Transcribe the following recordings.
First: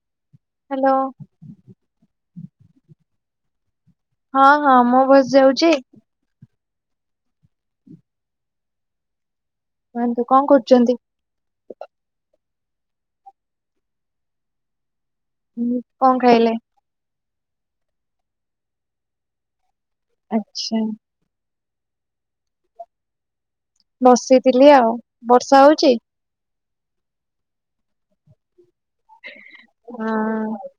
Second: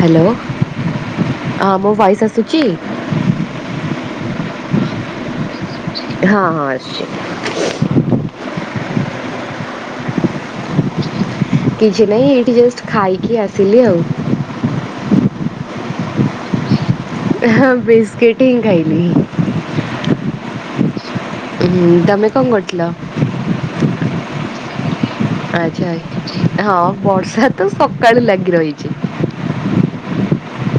Hello hello ହଁ ମୋ voice ଆସୁଛି। ହଁ ହଁ ମୋ ଭଏଜ୍ ଯାଉଚି। ହଁ ହଁ ଆସୁଛି। [unintelligible] କଣ କରୁଚନ୍ତି। କିଛି ନହିଁ ଏଇଠି ଜଷ୍ଟ ଖାଇକି ଆସିଲି ଆଉ। ହୁଁ କଣ ଖାଇଲେ। ହଁ ବିସ୍କିଟିଂ ହିଁ ଖାଇବି। ଆଚ୍ଛା। ଉଁ ତମେ କଣ କରୁଥିଲ? ବସିଥିଲି ଆଉ। ବର୍ଷା ହଉଛି? ଆଚ୍ଛା ଆ ହଁ ବର୍ଷା ତ ସକାଳୁ ଲାଗି ରହିଚି। ହଁ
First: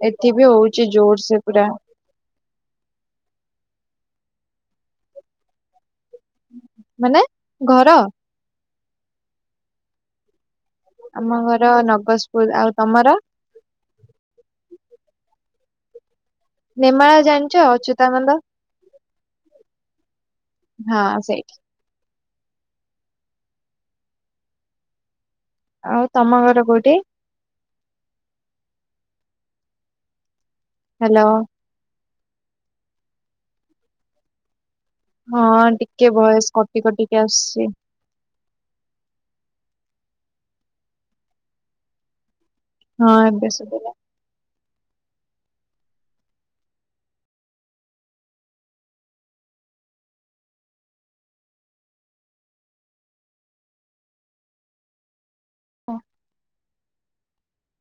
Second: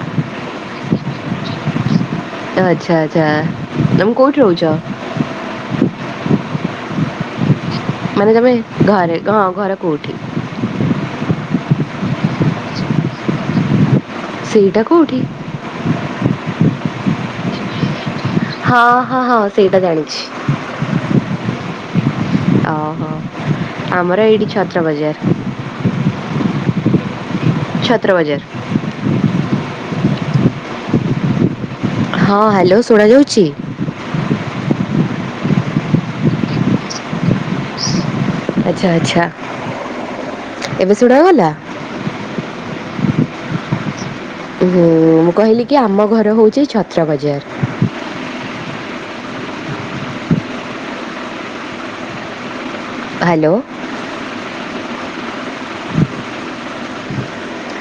ଏଠ ବି ହଉଚି ଜୋରସେ ପୁରା। ଆଚ୍ଛା ଆଚ୍ଛା ତମେ କଉଠି ରହୁଚ? ମାନେ ଘର? ତମେ ଘରେ ହଁ ଘର କଉଠି? ଆମ ଘର ନଗଜପୁର ଆଉ ତମର? ସେଇଟା କୋଉଠି? ନେମାଳ ଜାଣିଚ ଅଚୁ ତା ମୁନ ହଁ ହଁ ହଁ ସେଇଟା ଜାଣିଛି ହଁ ସେଇଠୀ। ଓହୋ ଆମର ଏଇଠି ଛତ୍ର ବଜାର। ଆଉ ତମ ଘର କୋଉଠି? ଛତ୍ରବଜାର। ହାଲୋ। ହଁ ହାଲୋ ଶୁଣା ଯାଉଚି? ହଁ ଟିକେ ଭୟସ କଟି କଟିକି ଆସୁଚି। ଆଛା ଆଛା ଏବେ ଶୁଣା ଗଲା? ହଁ ଏବେ ଶୁଭିଲା। ହୁଁ, ମୁଁ କହିଲି କି ଆମ ଘର ହେଉଚି ଛତ୍ର ବଜାର। ହାଲୋ।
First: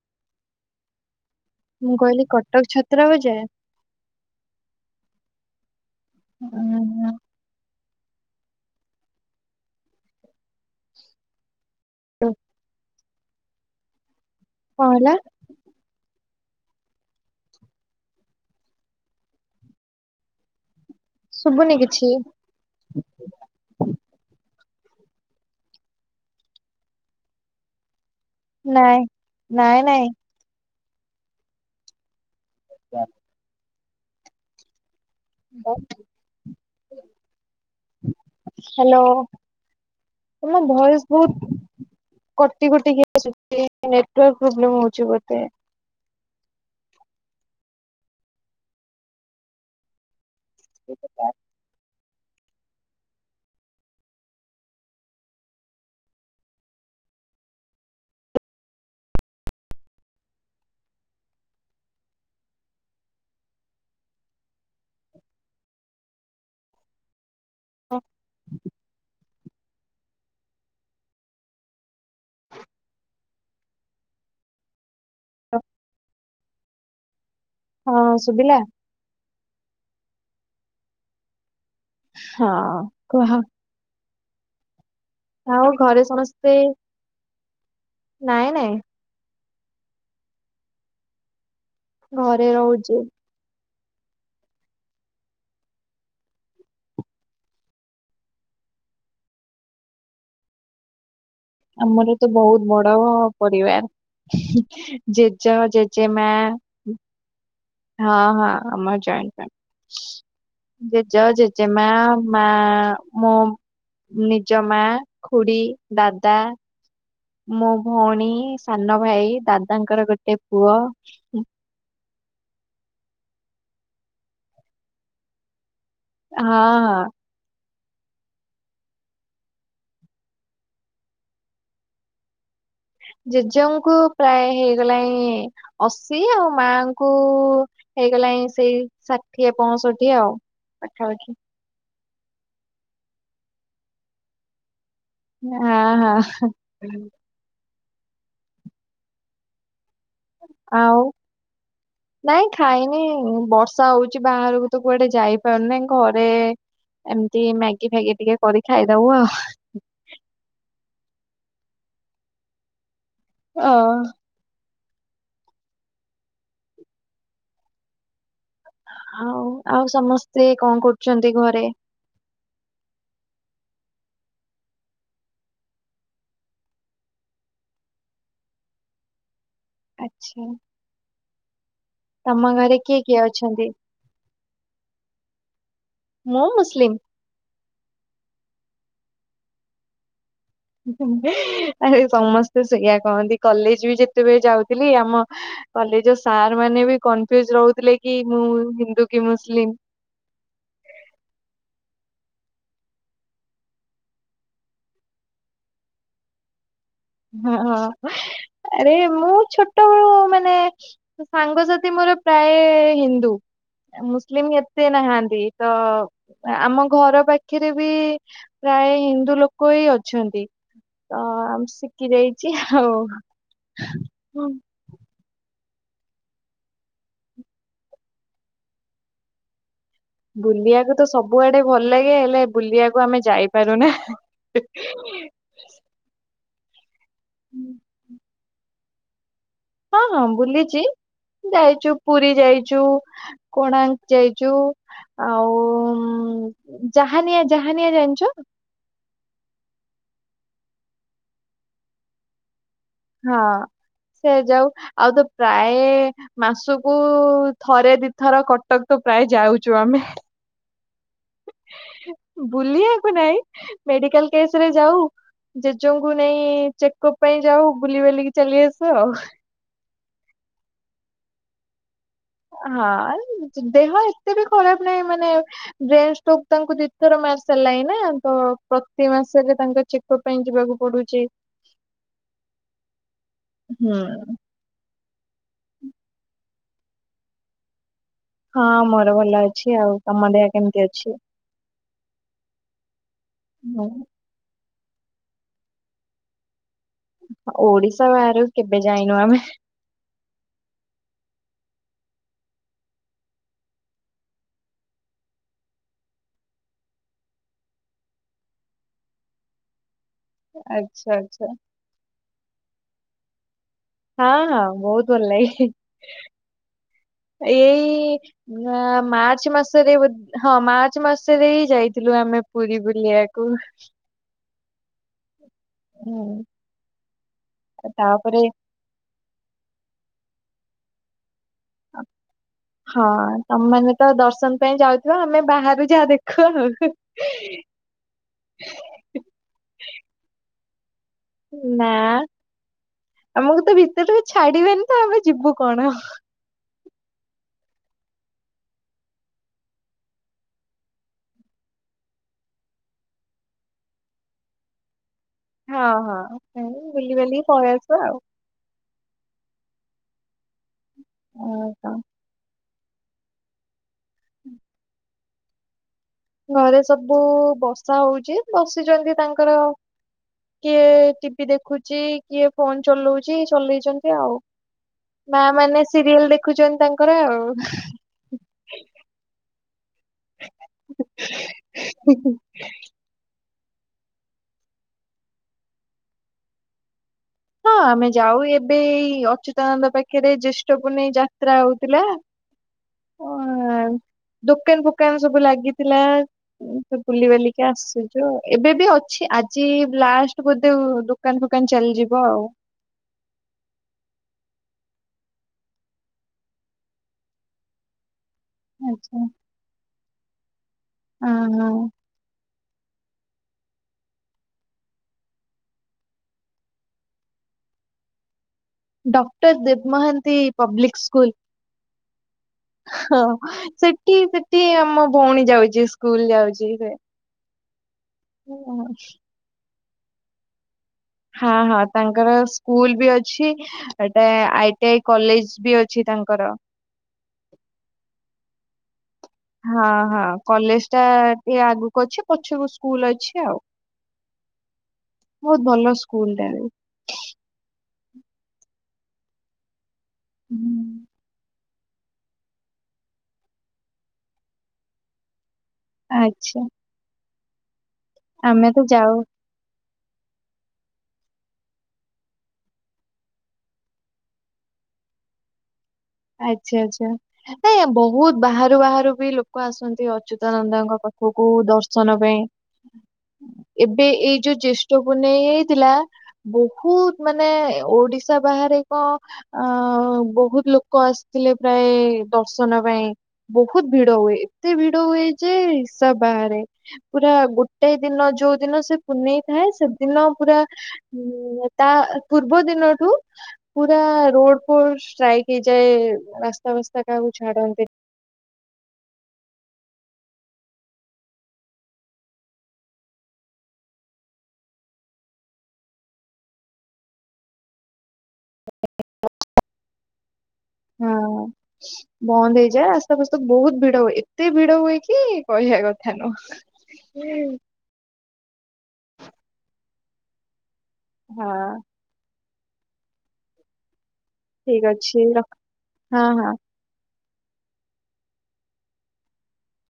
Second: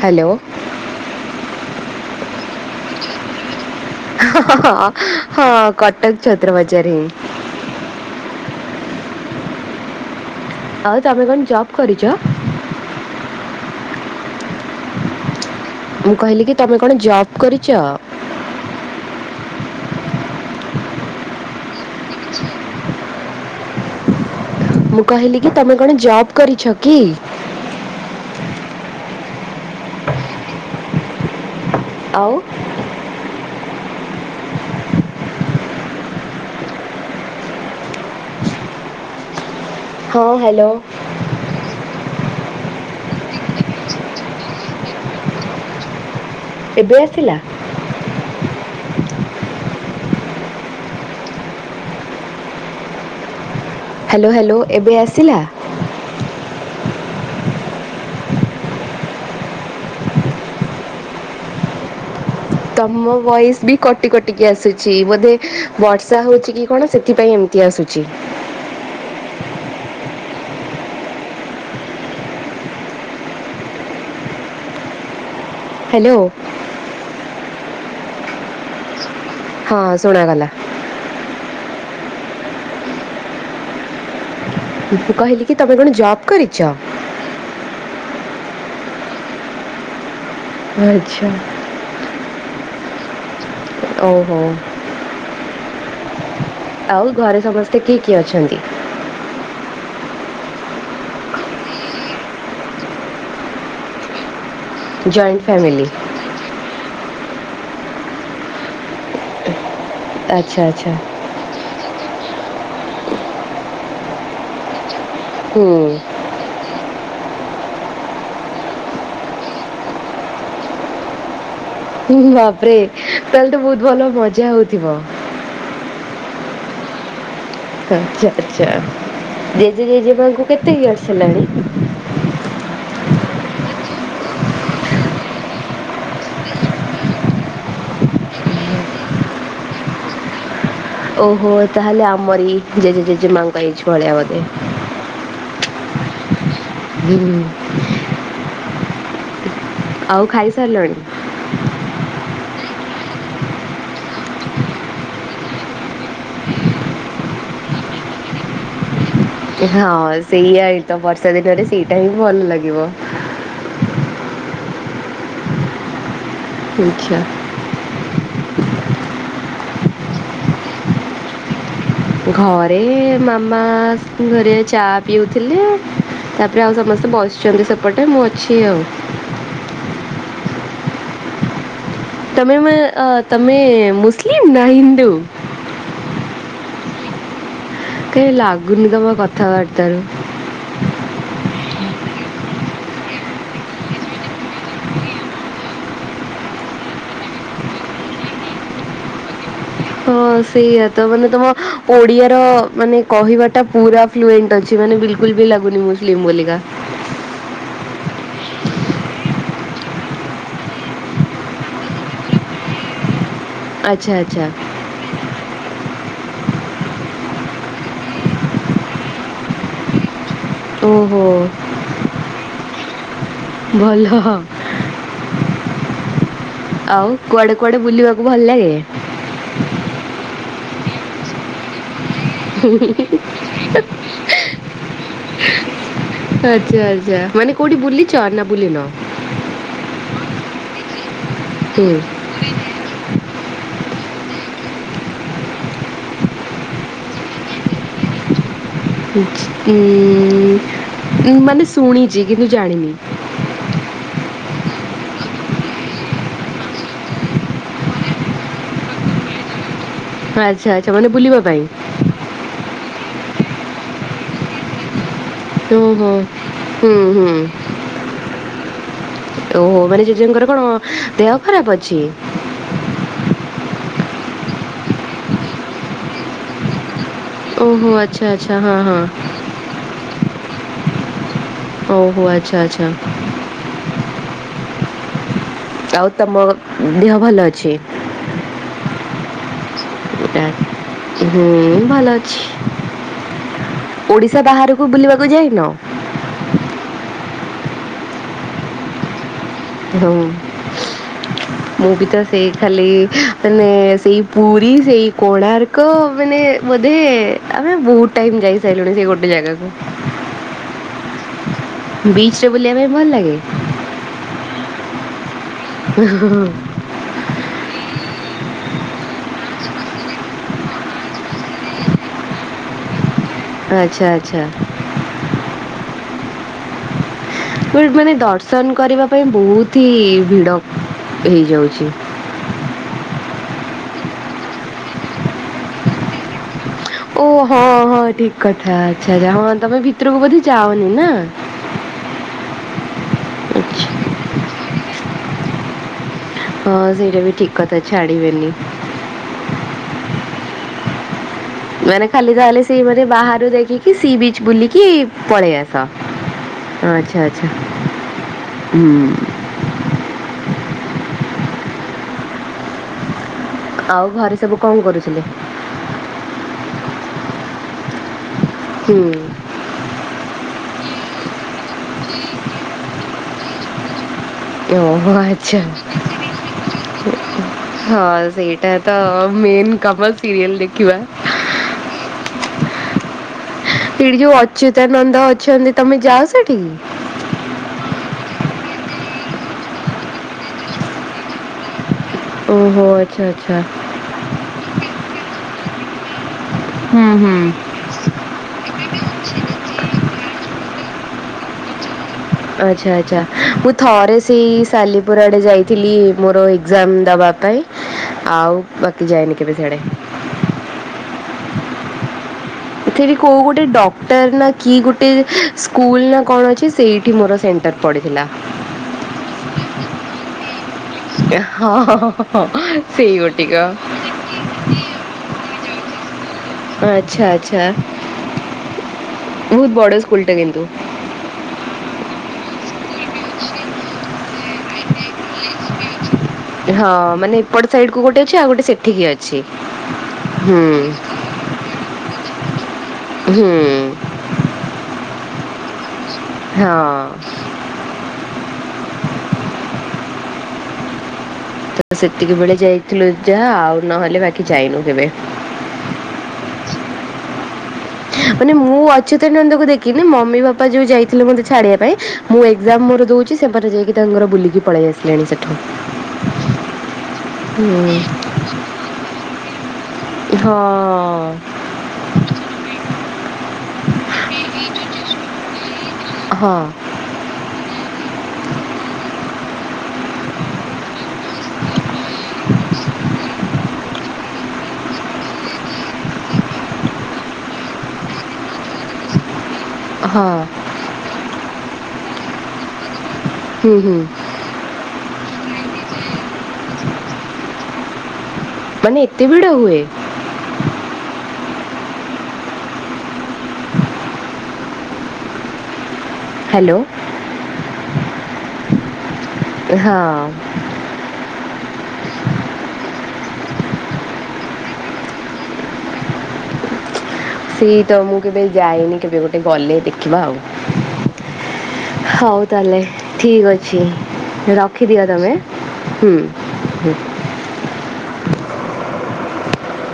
ହାଲୋ। ମୁଁ କହିଲି କଟକ ଛତ୍ର ବଜାର? ହଁ ହଁ କଟକ ଉଁ ଛତ୍ର ବଜାରେ। ହୁଁ। ଆଉ ତମେ କଣ ଜବ୍ କରିଚ? କଣ ହେଲା? ମୁଁ କହିଲି କି ତମେ କଣ ଜବ କରିଚ? ଶୁଭୁନି କିଛି? ମୁଁ କହିଲି କି ତମେ କଣ ଜବ କରିଛ କି? ନାଇଁ ନାଇଁ ନାଇଁ। ଆଉ? ଜ୍ଞା। ହାଲୋ। ହଁ ତମ ହ୍ୟାଲୋ ଭଏସ୍ ବହୁତ କଟି କଟିିକି [unintelligible] ପ୍ରୋବ୍ଲେ ହଉଚି ବୋଧେ। ଏବେ ଆସିଲା? [unintelligible] ହାଲୋ ହାଲୋ ଏବେ ଆସିଲା? ତମ ଭଏସ୍ ବି କଟି କଟିକି ଆସୁଚି ବୋଧେ ବର୍ଷା ହଉଚି କି କଣ ସେଥିପାଇଁ ଏମତି ତି ଆସୁଚି? ହାଲୋ। ହଁ ଶୁଭିଲା? ହଁ ଶୁଣାଗଲା। ହଁ କୁହ। ମୁ କହିଲି କି ଆଉ ତମେ କଣ ଘରେ ଜବ ସମସ୍ତେ କରିଚ? ନାଇଁ ନାଇଁ। ଆଚ୍ଛା। ଘରେ ରହୁଚି। ଓଃହୋ। ଆଉ ଘରେ ସମସ୍ତେ କିଏ କିଏ ଅଛନ୍ତି? ଆମର ତ ବହୁତ ବଡ ପରିବାର। ଜଏଣ୍ଟ ଜେଜ, ଫ୍ୟାମିଲି ଜେଜେମାଆ। ଉଁ ହଁ ହଁ ଆମ ଜଏଣ୍ଟ ଆଚ୍ଛା ଫାମିଲ୍। ଆଚ୍ଛା ଜେଜ, ଜେଜେମାଆ ମା ମୋ ନିଜ ମା, ଖୁଡ଼ି, ହୁଁ ଦାଦା ମୋ ଭଉଣୀ, ସାନଭାଇ, ଦାଦାଙ୍କର ଗୋଟେ ପୁଅ। ଉଁ ହୁଁ ବାପରେ ତାହେଲେ ତ ବହୁତ ଭଲ ମଜା ହଉଥିବ? ହଁ ହଁ। ଆଚ୍ଛା ଆଚ୍ଛା। ଜେଜେ, ଜେଜେମାଆଙ୍କୁ କେତେ ଇୟର୍ସ ହେଲାଣି? ଜେଜଙ୍କୁ ପ୍ରାୟ ହେଇଗଲାଇଁ ଅଶି। ଆଉ ମାଆଙ୍କୁ ହେଇଗଲାଇଁ ସେଇ ଷାଠିଏ ପଅଁଷଠି ଆଉ। ପାଖାପାଖି ଓହୋ ତାହେଲେ ଆମରି ଜେଜେ ଜେଜେମାଆଙ୍କ ଏଜ୍ ଭଳିଆ ବୋଧେ। ଆଃ ହ। ହୁଁ। ଆଉ ଖାଇ ସାରିଲଣି? ଆଉ ନାଇଁ ଖାଇନି ବର୍ଷା ହଉଚି ବାହାରକୁ ତ କୁଆଡେ ଯାଇପାରୁନି। ଘରେ ଏମିତି ମ୍ୟାଗି ଫ୍ୟାଗି ଟିକେ କରି ଖାଇ ହଁ ସେଇଆ ହିଁ ତ। ବର୍ଷା ଦିନରେ ସେଇଟା ହିଁ ଭଲ ଲାଗିବ। ଅ ହେଇଛା ଆଉ ଆଉ ସମସ୍ତେ କଣ କରୁଚନ୍ତି ଘରେ? ଘରେ ମାମା ଘରିଆ ଚା ପିଉଥିଲେ। ତା ପରେ ଆଉ ସମସ୍ତେ ବସିଚନ୍ତି ସେପଟେ ମୁଁ ଅଛି ଆଉ। ଆଚ୍ଛା। ତମ ତମେ ଘରେ ମମ୍ କିଏ ଆ କିଏ ତମେ ଅଛନ୍ତି ମୁସଲିମ୍ ନା ହିନ୍ଦୁ? ସ୍ଲିମ୍ କାହିଁ ଲାଗୁନି ତମ କଥାବାର୍ତ୍ତାରୁ। [unintelligible] ଆରେ ସମସ୍ତେ ସେଇଆ କହନ୍ତି। କଲେଜ ବି ଯେତେବେଳେ ଯାଉଥିଲି ଆମ କଲେଜର ସାର୍ ମାନେ ମେ ବି କନଫ୍ୟୁଜ୍ ରହୁଥିଲେ କି ମୁଁ ହିନ୍ଦୁ କି ମୁସଲିମ୍। ହଁ ସେଇଆ ତ ମାନେ ତମ ଓଡିଆର ମାନେ କହିବା ଟା ପୁରା ଫ୍ଲୁଏଣ୍ଟ ଅଛି। ମାନେ ବିଲକୁଲ ବି ଲାଗୁନି ମୁସଲିମ୍ ବୋଲି କା। ହଁ ଆରେ ମୁଁ ଛୋଟବେଳୁ ମାନେ ସାଙ୍ଗସାଥି ମୋର ପ୍ରାୟ ହିନ୍ଦୁ। ଆଚ୍ଛା ଆଚ୍ଛା ମୁସଲିମ୍ ଏତେ ନାହାନ୍ତି। ତ ଆମ ଘର ପାଖରେ ବି ପ୍ରାୟ ହିନ୍ଦୁ ଲୋକ ଇ ଅଛନ୍ତି। ଓଃହୋ। ଦେଇଚି ହାଉ ଭଲ। ଆଉ କୁଆଡେ କୁଆଡେ ବୁଲିବାକୁ ଭଲ ଲାଗେ? ବୁଲିଆକୁ ତ ସବୁଆଡେ ଭଲ ଲାଗେ। ହେଲ ଲେ ବୁଲିବାକୁ ଆମେ ଯାଇପାରୁ ନା। ଆଚ୍ଛା ଆଚ୍ଛା ମାନେ କୋଉଠି ବୁଲିଚ ନା ବୁଲି ନ। ହଁ ହଁ ବୁଲିଚି ହୁଁ ଯାଇଚୁ ପୁରୀ ଯାଇଚୁ କୋଣାକ୍ ଯାଇଚୁ ଆଉ ଉଁ ଜାହାନିଆ ଜାହାନିଆ ଜାଣିଚ? ହିଚିକ୍ ଉଁ ମାନେ ଶୁଣିଚି କିନ୍ତୁ ଜାଣିନି। ହଁ। ସେ ଯାଉ ଆଉ ତ ପ୍ରାୟ ମାସକୁ ଥରେ ଦି ଥର କଟକ ତ ପ୍ରାୟ ଯାଉଚୁ ଆମେ। ଆଚ୍ଛା ଆଚ୍ଛା ମାନେ ବୁଲିବା ପାଇଁ ବୁଲିଆ [unintelligible] ନାଇଁ ମେଡିକାଲ କେଶ୍ ରେ ଯାଉ ଜେଜେଙ୍କୁ ଓହୋ। ନେଇ ହୁଁ ଚେକଅପ ପାଇଁ ହୁଁ। ଯାଉ କି ଚାଲି ଆସୁ ଆଉ। ଓହୋ ମାନେ ଜେଜେଙ୍କର କଣ ଦେହ ଖରାପ ଅଛି? ହଁ ଦେହ ଏତେ ବି ଖରାପ ନାହିଁ ମାନେ ବ୍ରେନ ଷ୍ଟ୍ରୋକ ତାଙ୍କୁ ଦି ଥର ମାର ସାରିଲାଇଁ ଓହୋ ନା ଆଚ୍ଛା ତ ଆଚ୍ଛା ହଁ ପ୍ରତି ମାସରେ ତାଙ୍କ ଚେକଅପ ପାଇଁ ଯିବାକୁ ପଡୁଛି। ଓହୋ ଆଚ୍ଛା ଆଚ୍ଛା। ହୁଁ ଆଉ ତମ ଦିହ ଭଲ ଅଛି? ହଁ ମୋର ଭଲ ଅଛି ଆଉ। ତମ ଟା ଦେହ କେମିତି ଅଛି? ହୁଁ ଭଲ ଅଛି ହୁଁ ଓଡିଶା ବାହାରୁ କୁ ବୁଲିବାକୁ ଯାଇନ? ଓଡିଶା ବାହାରୁକୁ କେବେ ଯାଇନୁ ଆମେ। ହଉ। ମୁଁ ବି ତ ସେଇ ଖାଲି ମାନେ ସେଇ ପୁରୀ ସେଇ କୋଣାର୍କ ମାନେ ବୋଧେ ଆମେ ବହୁତ ଟାଇମ ଯାଇ ସାଇଲୁଣି ସେଇ ଗୋଟେ ଜାଗାକୁ। ଆଚ୍ଛା ଆଚ୍ଛା। ବିଚରେ ବୁଲିଆ ପାଇଁ ଭଲ ଲାଗେ? ହଁ ହଁ ବହୁତ ଭଲ ଲାଗେ ଏଇ ନା ମାର୍ଚ୍ଚ ମାସରେ ବୋଧ୍ ହଁ ମାର୍ଚ୍ଚ ମାସରେ ହି ଯାଇଥିଲୁ ଆମେ ପୁରୀ ବୁଲିଆ ଆଚ୍ଛା ଆଚ୍ଛା। ହୁଁ। [unintelligible] ମାନେ ତାପରେ ଦର୍ଶନ କରିବା ପାଇଁ ବହୁତ ହି ଭିଡ ହେଇଯାଉଛି। ହଁ ତମ ମାନେ ତ ଦର୍ଶନ ପାଇଁ ଯାଉଥିବ ଆମେ ବାହାରୁ ଯାହା ଦେଖୁ ଆଉ। ଓହୋ ହଁ ହଁ ଠିକ କଥା ଆଚ୍ଛା ଆଛା ହଁ ତମେ ଭିତରକୁ ବୋଧେ ଯାଅନି ନା। ନା। ଆମକୁ ତ ଆଚ୍ଛା ଭିତରକୁ ଛାଡିବେନି ତ ଆମେ ଯିବୁ କଣ। ହଁ ସେଇଟା ବି ଠିକ କଥା ଛାଡିବେନି। ମାନେ ଖାଲି ତାହେଲେ ସେଇ ମାନେ ବାହାରୁ ଦେଖିକି ସି ବିଚ ବୁଲିକି ପଳେଇ ଆସ ହଁ ହଁ ଏଇ ବୁଲି ଆଚ୍ଛା ବାଲିକି ଆଚ୍ଛା। ପଳେଇ ଆସିବା ଆଉ। ହୁଁ। ହଁ ତ। ଆଉ ଘରେ ସବୁ କଣ କରୁଛନ୍ତି? ଘରେ ସବୁ ବର୍ଷା ହଉଛି ହୁଁ ବସିଛନ୍ତି ତାଙ୍କର କିଏ ଟିଭି ଦେଖୁଛି, କିଏ ଫୋନ ଚଲଉଛି ଚଲେଇଛନ୍ତି ଆଉ। ଓହୋ ମା ଆଚ୍ଛା ମାନେ ସିରିଏଲ ଦେଖୁଛନ୍ତି ତାଙ୍କର ଆଉ। ହଁ ସେଇଟା ତ ମେନ୍ କମଲ ସିରିଏଲ ଦେଖିବା। ଏଇଠି ଯୋଉ ଅଚ୍ୟୁତାନନ୍ଦ ଅଛନ୍ତି ତମେ ଯାଅ ସେଠିକି? ହଁ ଆମେ ଯାଉ ଏବେ ଏଇ ଅଚ୍ୟୁତାନନ୍ଦ ପାଖରେ ଜ୍ୟେଷ୍ଠ ପୁନେଇେ ଯାତ୍ରା ହଉ ଥିଲା ଓହୋ ଆଚ୍ଛା ଅ ଆଚ୍ଛା ଦୋକାନ ଫୋକାନ ସବୁ ଲାଗିଥିଲା। ଏମତି ହୁଁ ବୁଲି ହୁଁ ବାଲିକି ଆସୁଛୁ ଆଉ ଏବେ ବି ଅଛି ଆଜି ଲାଷ୍ଟ ବୋଧ ଧେ ଆଉ ଦୋକାନ ଫୋକାନ ଚାଲିଯିବ ଆଉ। ଆଚ୍ଛା ଆଚ୍ଛା ମୁଁ ଥରେ ସେଇ ସାଲିପୁର ଆଡେ ଯାଇଥିଲି ମୋର ଏକ୍ଜାମ ଦବା ପାଇଁ ଆଉ ବାକି ଯାଇନି କେବେ ସିଆଡେ। ଅ ହଁ। ଏଠିକି କୋଉ ଗୋଟେ ଡକ୍ଟର ନା କି ଗୋଟେ ସ୍କୁଲ ନା କଣ ଅଛି ସେଇଠି ମୋର ସେଣ୍ଟ ପଡ଼ିଥିଲା। ଡକ୍ଟର ଦେବ ମହାନ୍ତି ହଁ ହଁ ହଁ। ସେଇ ହଁ ଗୋଟିକ ସେଠି ସେଠି ଆମ ଭଉଣୀ ଯାଉଛି ସ୍କୁଲ ଯାଉଛି ସେ। ଆଚ୍ଛା ଆଚ୍ଛା। ଉଁ ହଁ। ବହୁତ ବଡ ସ୍କୁଲଟା କିନ୍ତୁ। ହଁ ହଁ ତାଙ୍କର ସ୍କୁଲ ବି ଅଛି ଏଟା ଆଇ ଟି ଆଇ କଲେଜ ବି ଅଛି ତା ହଁ ମାନେ ଏପଟ ସାଇଡ କୁ ଗୋଟେ ଅଛି ଆଉ ଗୋଟେ ସେଠିକି ଅ ହଁ ହଁ କଲେଜ ଟା ଟିକେ ଆଗକୁ ଅଛି ପଛକୁ ସ୍କୁଲ ଅଛି ଆଉ। ହୁଁ। ବହୁତ ଭଲ ସ୍କୁଲଟା ବି। ହଁ ହୁଁ। ତ ସେତିକି ବେଳେ ଯାଇଥିଲୁ ଯାହା ଆଉ ନହେଲେ ବାକି ଯାଇନୁ କେବେ। ଆଚ୍ଛା। ମାନେ ଆମେ ମୁଁ ତ ଯାଉ ଅଚୁତା ନନ୍ଦକୁ ଦେ କିମି ମମି ବାପା ଯୋଉ ଯାଇଥିଲେ ମୋତେ ଛାଡିବା ପାଇଁ ମୁଁ ଏକ୍ଜାମ ମୋର ଦଉଛି ସେପଟେ ଯାଇକି ତାଙ୍କର ବୁଲିକି ପଳେ ଏ ଆସିଲେଣି ସେଠୁ। ଆଚ୍ଛା ଆଚ୍ଛା ହଁ ଆଜ୍ଞା ବହୁତ ବାହାରୁ ବାହାରୁ ବି ଲୋକ ଆସନ୍ତି ଅଚ୍ୟୁତାନନ୍ଦଙ୍କ କଥା ପାଖକୁ ଦର୍ଶନ ପାଇଁ। ଏବେ ଏଇ ଯୋଉ ଜ୍ୟେଷ୍ଠ ପୁନେଇ ହେଇଥିଲା ହଁ ବହୁତ ମାନେ ଓଡିଶା ବା ଆଁ ରେ ଏକ ଅ ବହୁତ ଲୋ ଲୋକ ଆସିଥିଲେ ପ୍ରାୟେ ଦର୍ଶନ ପାଇଁ ବହୁତ ଭିଡ ହୁଏ ଏତେ ଭିଡ ହୁଏ ଯେ ହିସାବ ବାହାରେ ପୁରା ଗୋଟେ ଦିନ ଯୋଉ ଦିନ ସେ ପୁନେଇ ଥାଏ ସେଦିନ ହଁ ପୁରା ଉଁ ତା ପୂର୍ବ ଦିନଠୁ। ହୁଁ ପୁରା ହୁଁ ରୋଡ ଫୋଡ ଷ୍ଟ୍ରାଇକ। ଏ ରାସ୍ତା ଫାସ୍ତା କାହାକୁ ଛାଡନ୍ତି ମାନେ ଏତେ ଭିଡ ହୁଏ। ହାଲୋ। [inaudible] ଏ ହଁ। ହଁ। ହଁ ବନ୍ଦ ହେଇଯାଏ ଆସ୍ତବ୍ୟସ୍ତ ବହୁତ ଭିଡ ହୁଏ ଏତେ ଭିଡ ହୁଏ କି କହିବା କଥା ନୁହ [inaudible] ସେଇ ତ ମୁଁ କେବେ ଯାଏନି କେବେ ଗୋଟେ ଗଲେ ଦେଖିବା ଆଉ। ହଁ। ହଉ ତାହେଲେ ଠିକ ଅଛି ଠିକ ରଖିଦିଅ ଅଛି ତମେ ରଖ ହୁଁ ହଁ ହଁ। ହୁଁ